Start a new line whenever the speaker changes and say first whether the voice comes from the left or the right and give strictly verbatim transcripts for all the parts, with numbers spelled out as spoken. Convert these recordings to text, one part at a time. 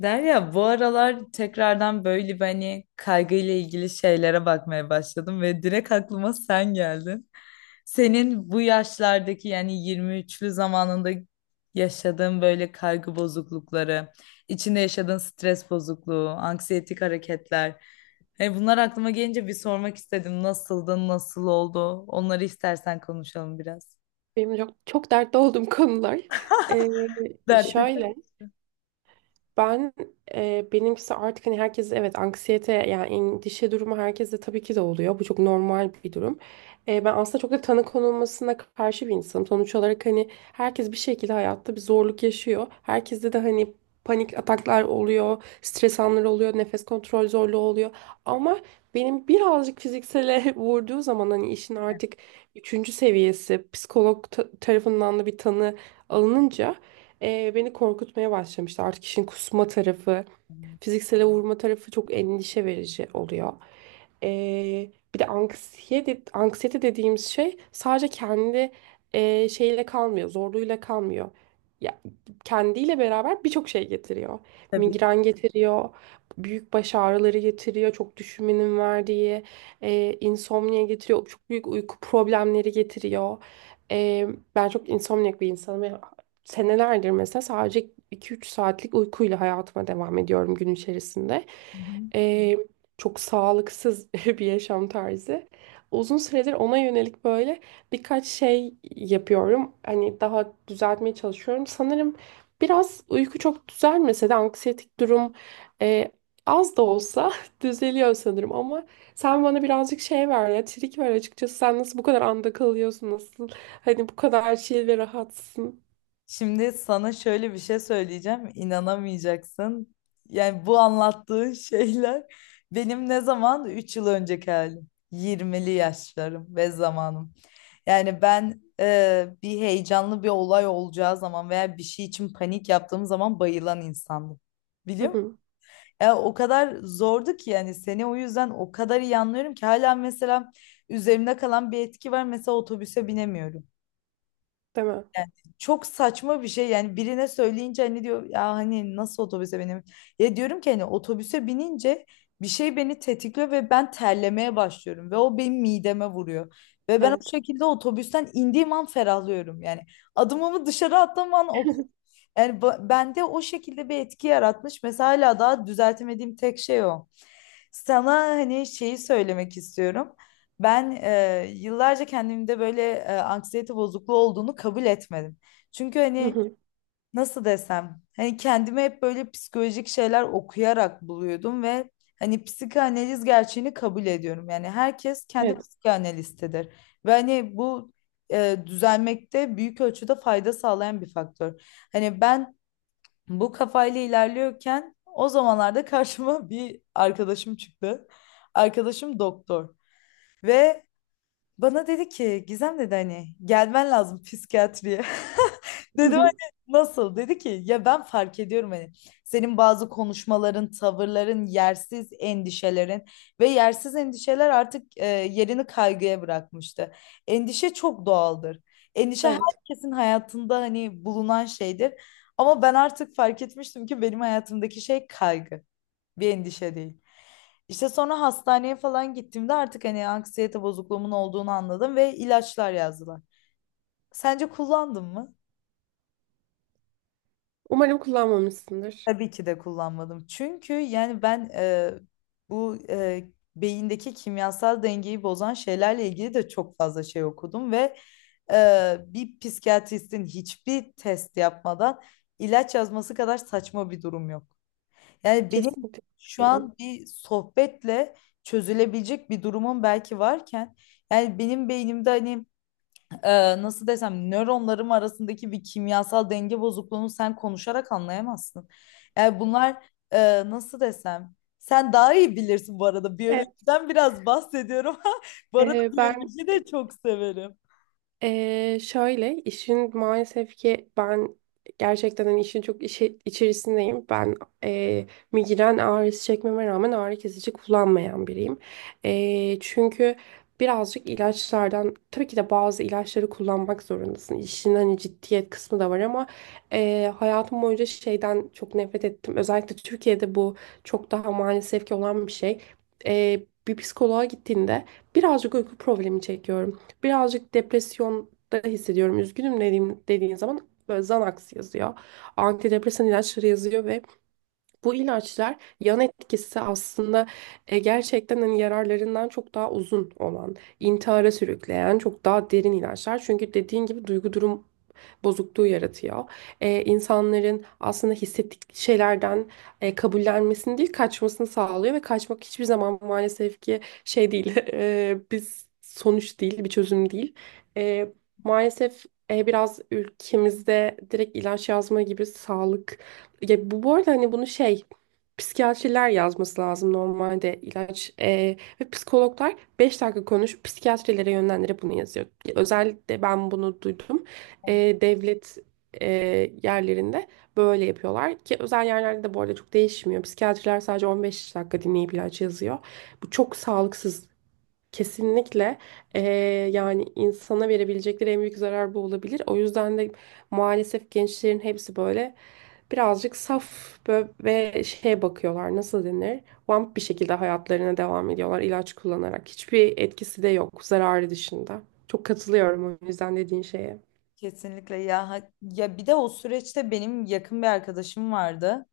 left: Derya, bu aralar tekrardan böyle bir hani kaygıyla ilgili şeylere bakmaya başladım ve direkt aklıma sen geldin. Senin bu yaşlardaki yani yirmi üçlü zamanında yaşadığın böyle kaygı bozuklukları, içinde yaşadığın stres bozukluğu, anksiyetik hareketler. E bunlar aklıma gelince bir sormak istedim. Nasıldı, nasıl oldu? Onları istersen konuşalım biraz.
right: Benim çok, çok dertli olduğum konular. Ee,
left: Dertli.
right: şöyle, ben e, benimkisi artık hani herkes evet anksiyete yani endişe durumu herkeste tabii ki de oluyor. Bu çok normal bir durum. E, ben aslında çok da tanı konulmasına karşı bir insanım. Sonuç olarak hani herkes bir şekilde hayatta bir zorluk yaşıyor. Herkeste de hani panik ataklar oluyor, stres anları oluyor, nefes kontrol zorluğu oluyor. Ama benim birazcık fiziksele vurduğu zaman hani işin artık üçüncü seviyesi psikolog ta- tarafından da bir tanı alınınca ee, beni korkutmaya başlamıştı. Artık işin kusma tarafı, fiziksele vurma tarafı çok endişe verici oluyor. Ee, bir de anksiyete, anksiyete dediğimiz şey sadece kendi e, şeyle kalmıyor, zorluğuyla kalmıyor. Ya, kendiyle beraber birçok şey getiriyor.
left: Tabii.
right: Migren getiriyor, büyük baş ağrıları getiriyor, çok düşünmenin verdiği, e, insomnia getiriyor, çok büyük uyku problemleri getiriyor. Ee, Ben çok insomniak bir insanım, senelerdir mesela sadece iki üç saatlik uykuyla hayatıma devam ediyorum gün içerisinde. Ee, Çok sağlıksız bir yaşam tarzı. Uzun süredir ona yönelik böyle birkaç şey yapıyorum. Hani daha düzeltmeye çalışıyorum. Sanırım biraz uyku çok düzelmese de anksiyetik durum e, az da olsa düzeliyor sanırım, ama sen bana birazcık şey ver ya, trik ver açıkçası. Sen nasıl bu kadar anda kalıyorsun, nasıl hani bu kadar chill ve rahatsın?
left: Şimdi sana şöyle bir şey söyleyeceğim, inanamayacaksın. Yani bu anlattığın şeyler benim ne zaman üç yıl önceki halim. Yirmili yaşlarım ve zamanım. Yani ben e, bir heyecanlı bir olay olacağı zaman veya bir şey için panik yaptığım zaman bayılan insandım.
right: Hı
left: Biliyor musun?
right: hı.
left: Ya o kadar zordu ki yani seni o yüzden o kadar iyi anlıyorum ki hala mesela üzerimde kalan bir etki var. Mesela otobüse binemiyorum.
right: Değil.
left: Yani çok saçma bir şey yani birine söyleyince hani diyor ya hani nasıl otobüse benim, ya diyorum ki hani otobüse binince bir şey beni tetikliyor ve ben terlemeye başlıyorum ve o benim mideme vuruyor ve ben o
right: Evet.
left: şekilde otobüsten indiğim an ferahlıyorum yani adımımı dışarı attığım an o, yani ba- bende o şekilde bir etki yaratmış mesela hala daha düzeltemediğim tek şey o. Sana hani şeyi söylemek istiyorum. Ben e, yıllarca kendimde böyle e, anksiyete bozukluğu olduğunu kabul etmedim. Çünkü
right: Hı
left: hani
right: hı.
left: nasıl desem hani kendime hep böyle psikolojik şeyler okuyarak buluyordum ve hani psikanaliz gerçeğini kabul ediyorum. Yani herkes kendi
right: Evet.
left: psikanalistidir ve hani bu e, düzelmekte büyük ölçüde fayda sağlayan bir faktör. Hani ben bu kafayla ilerliyorken o zamanlarda karşıma bir arkadaşım çıktı. Arkadaşım doktor ve bana dedi ki Gizem dedi hani gelmen lazım psikiyatriye.
right: Hı
left: Dedim
right: hı.
left: hani nasıl? Dedi ki ya ben fark ediyorum hani senin bazı konuşmaların, tavırların, yersiz endişelerin ve yersiz endişeler artık e, yerini kaygıya bırakmıştı. Endişe çok doğaldır. Endişe
right: Evet.
left: herkesin hayatında hani bulunan şeydir. Ama ben artık fark etmiştim ki benim hayatımdaki şey kaygı, bir endişe değil. İşte sonra hastaneye falan gittiğimde artık hani anksiyete bozukluğumun olduğunu anladım ve ilaçlar yazdılar. Sence kullandın mı?
right: Umarım kullanmamışsındır.
left: Tabii ki de kullanmadım. Çünkü yani ben e, bu e, beyindeki kimyasal dengeyi bozan şeylerle ilgili de çok fazla şey okudum ve e, bir psikiyatristin hiçbir test yapmadan ilaç yazması kadar saçma bir durum yok. Yani benim
right: Kesinlikle
left: şu
right: katılıyorum.
left: an bir sohbetle çözülebilecek bir durumum belki varken yani benim beynimde hani e, nasıl desem nöronlarım arasındaki bir kimyasal denge bozukluğunu sen konuşarak anlayamazsın. Yani bunlar e, nasıl desem sen daha iyi bilirsin bu arada
right: Evet.
left: biyolojiden biraz bahsediyorum. Bu arada
right: Ee, ben
left: biyolojiyi de çok severim.
right: Ee, şöyle, işin maalesef ki ben gerçekten hani işin çok işi, içerisindeyim. Ben e, migren ağrısı çekmeme rağmen ağrı kesici kullanmayan biriyim. E, çünkü birazcık ilaçlardan, tabii ki de bazı ilaçları kullanmak zorundasın. İşin hani ciddiyet kısmı da var, ama e, hayatım boyunca şeyden çok nefret ettim. Özellikle Türkiye'de bu çok daha maalesef ki olan bir şey. E, Bir psikoloğa gittiğinde, birazcık uyku problemi çekiyorum, birazcık depresyonda hissediyorum, üzgünüm dediğim, dediğin zaman böyle Xanax yazıyor. Antidepresan ilaçları yazıyor, ve bu ilaçlar yan etkisi aslında e, gerçekten hani yararlarından çok daha uzun olan, intihara sürükleyen, çok daha derin ilaçlar. Çünkü dediğin gibi duygu durum bozukluğu yaratıyor. E, insanların aslında hissettikleri şeylerden e, kabullenmesini değil, kaçmasını sağlıyor, ve kaçmak hiçbir zaman maalesef ki şey değil, e, biz sonuç değil, bir çözüm değil. E, maalesef e, biraz ülkemizde direkt ilaç yazma gibi sağlık, ya bu, bu arada hani bunu şey, psikiyatriler yazması lazım normalde ilaç, e, ve psikologlar beş dakika konuş, psikiyatrilere yönlendirip bunu yazıyor. Özellikle ben bunu duydum, e, devlet e, yerlerinde böyle yapıyorlar, ki özel yerlerde de bu arada çok değişmiyor. Psikiyatriler sadece on beş dakika dinleyip ilaç yazıyor. Bu çok sağlıksız. Kesinlikle, e, yani insana verebilecekleri en büyük zarar bu olabilir. O yüzden de maalesef gençlerin hepsi böyle birazcık saf, bö- ve şeye bakıyorlar, nasıl denir? Vamp bir şekilde hayatlarına devam ediyorlar ilaç kullanarak. Hiçbir etkisi de yok, zararı dışında. Çok katılıyorum o yüzden dediğin şeye.
left: Kesinlikle ya ha- ya bir de o süreçte benim yakın bir arkadaşım vardı.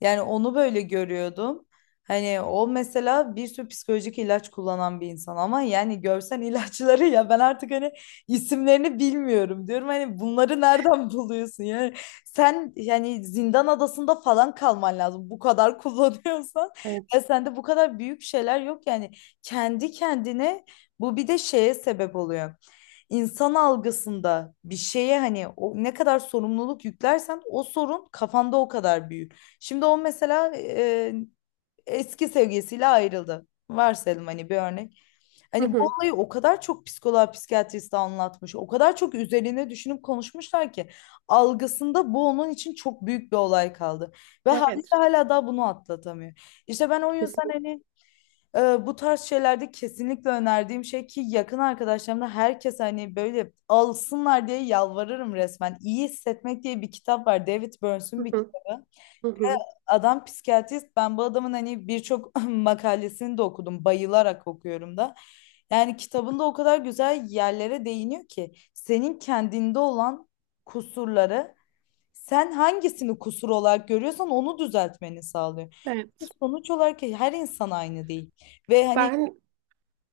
left: Yani onu böyle görüyordum. Hani o mesela bir sürü psikolojik ilaç kullanan bir insan ama yani görsen ilaçları ya ben artık hani isimlerini bilmiyorum diyorum. Hani bunları nereden buluyorsun? Yani sen yani zindan adasında falan kalman lazım bu kadar kullanıyorsan. Ya
right: Evet.
left: sende bu kadar büyük şeyler yok yani kendi kendine bu bir de şeye sebep oluyor insan algısında bir şeye hani o ne kadar sorumluluk yüklersen o sorun kafanda o kadar büyür. Şimdi o mesela e, eski sevgilisiyle ayrıldı. Varsayalım hani bir örnek.
right: Hı
left: Hani bu
right: hı.
left: olayı o kadar çok psikoloğa, psikiyatriste anlatmış, o kadar çok üzerine düşünüp konuşmuşlar ki algısında bu onun için çok büyük bir olay kaldı. Ve haliyle
right: Evet.
left: hala daha bunu atlatamıyor. İşte ben o yüzden
right: Kesinlikle.
left: hani ee, bu tarz şeylerde kesinlikle önerdiğim şey ki yakın arkadaşlarımda herkes hani böyle alsınlar diye yalvarırım resmen. İyi Hissetmek diye bir kitap var. David Burns'un
right: Hı
left: bir
right: hı.
left: kitabı.
right: Hı hı.
left: Adam psikiyatrist. Ben bu adamın hani birçok makalesini de okudum. Bayılarak okuyorum da. Yani kitabında o kadar güzel yerlere değiniyor ki senin kendinde olan kusurları sen hangisini kusur olarak görüyorsan onu düzeltmeni sağlıyor.
right: Evet.
left: Sonuç olarak her insan aynı değil. Ve hani
right: Ben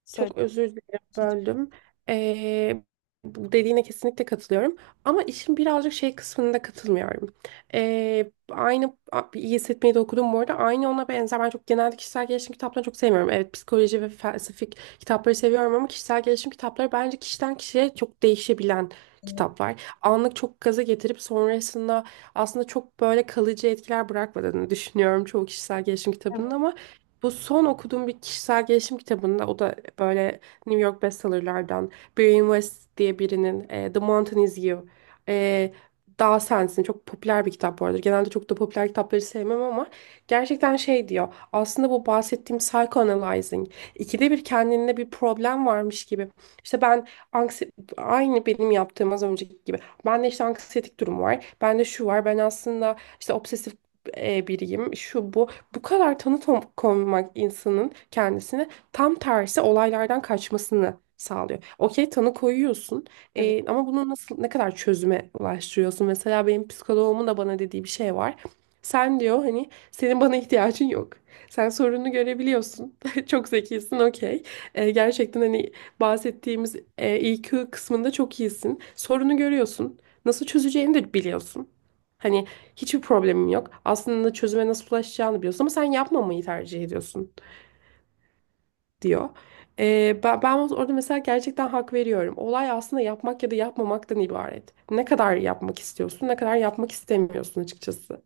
left: söyle.
right: Çok özür dilerim,
left: Hiç.
right: böldüm. Ee, Bu dediğine kesinlikle katılıyorum. Ama işin birazcık şey kısmında katılmıyorum. Ee, aynı a- iyi hissetmeyi de okudum bu arada. Aynı ona benzer. Ben çok genelde kişisel gelişim kitaplarını çok sevmiyorum. Evet, psikoloji ve felsefik kitapları seviyorum, ama kişisel gelişim kitapları bence kişiden kişiye çok değişebilen
left: Kesinlikle.
right: kitaplar. Anlık çok gaza getirip sonrasında aslında çok böyle kalıcı etkiler bırakmadığını düşünüyorum çoğu kişisel gelişim kitabının. Ama bu son okuduğum bir kişisel gelişim kitabında, o da böyle New York bestsellerlardan, Brian West diye birinin e, The Mountain Is You, e, Dağ Sensin, çok popüler bir kitap bu arada. Genelde çok da popüler kitapları sevmem, ama gerçekten şey diyor. Aslında bu bahsettiğim psychoanalyzing, İkide bir kendinde bir problem varmış gibi. İşte ben, anksi aynı benim yaptığım az önceki gibi. Bende işte anksiyetik durum var. Bende şu var. Ben aslında işte obsesif e, biriyim. Şu bu. Bu kadar tanı to- konmak insanın kendisine, tam tersi, olaylardan kaçmasını sağlıyor. Okey, tanı koyuyorsun, e, ama bunu nasıl, ne kadar çözüme ulaştırıyorsun? Mesela benim psikoloğumun da bana dediği bir şey var. Sen, diyor, hani senin bana ihtiyacın yok. Sen sorununu görebiliyorsun. Çok zekisin, okey. E, gerçekten hani bahsettiğimiz e, I Q kısmında çok iyisin. Sorunu görüyorsun. Nasıl çözeceğini de biliyorsun. Hani, hiçbir problemim yok. Aslında çözüme nasıl ulaşacağını biliyorsun, ama sen yapmamayı tercih ediyorsun, diyor. Ee, ben, ben orada mesela gerçekten hak veriyorum. Olay aslında yapmak ya da yapmamaktan ibaret. Ne kadar yapmak istiyorsun, ne kadar yapmak istemiyorsun açıkçası.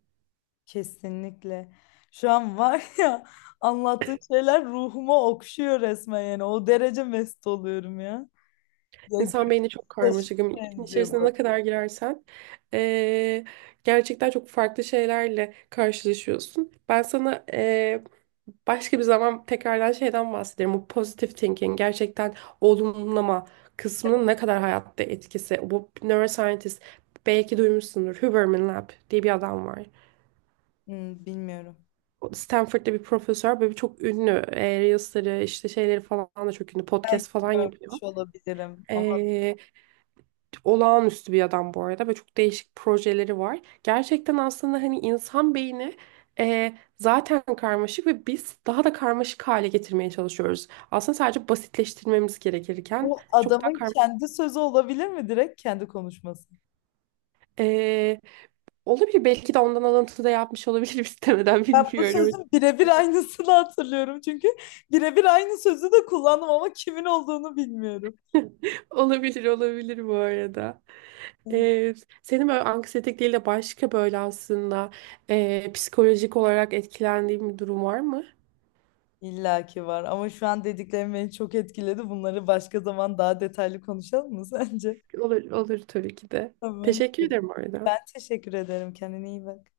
left: Kesinlikle. Şu an var ya anlattığın şeyler ruhuma okşuyor resmen yani. O derece mest oluyorum ya. Ya
right: İnsan
left: Gürcü
right: beyni çok
left: taşına
right: karmaşık, ama İşin
left: benziyor
right: içerisine ne
left: bu.
right: kadar girersen ee, gerçekten çok farklı şeylerle karşılaşıyorsun. Ben sana ee, başka bir zaman tekrardan şeyden bahsederim. Bu positive thinking, gerçekten olumlama kısmının ne kadar hayatta etkisi. Bu neuroscientist, belki duymuşsundur, Huberman Lab diye bir adam var.
left: Hmm, bilmiyorum.
right: O Stanford'da bir profesör, böyle çok ünlü. E, Reels'leri, işte şeyleri falan da çok ünlü.
left: Belki
right: Podcast falan yapıyor.
left: görmüş olabilirim ama
right: Ee, Olağanüstü bir adam bu arada, ve çok değişik projeleri var. Gerçekten aslında hani insan beyni e, zaten karmaşık, ve biz daha da karmaşık hale getirmeye çalışıyoruz. Aslında sadece basitleştirmemiz gerekirken
left: bu
right: çok daha
left: adamın
right: karmaşık.
left: kendi sözü olabilir mi, direkt kendi konuşması?
right: E, Olabilir, belki de ondan alıntı da yapmış olabilirim. istemeden
left: Ben bu
right: bilmiyorum.
left: sözün birebir aynısını hatırlıyorum çünkü birebir aynı sözü de kullandım ama kimin olduğunu bilmiyorum.
right: Olabilir, olabilir bu arada. E, Senin böyle anksiyetik değil de başka, böyle aslında e, psikolojik olarak etkilendiğin bir durum var mı?
left: İlla ki var ama şu an dediklerim beni çok etkiledi. Bunları başka zaman daha detaylı konuşalım mı sence?
right: Olur, olur, tabii ki de.
left: Tamam.
right: Teşekkür ederim orada.
left: Ben teşekkür ederim. Kendine iyi bak.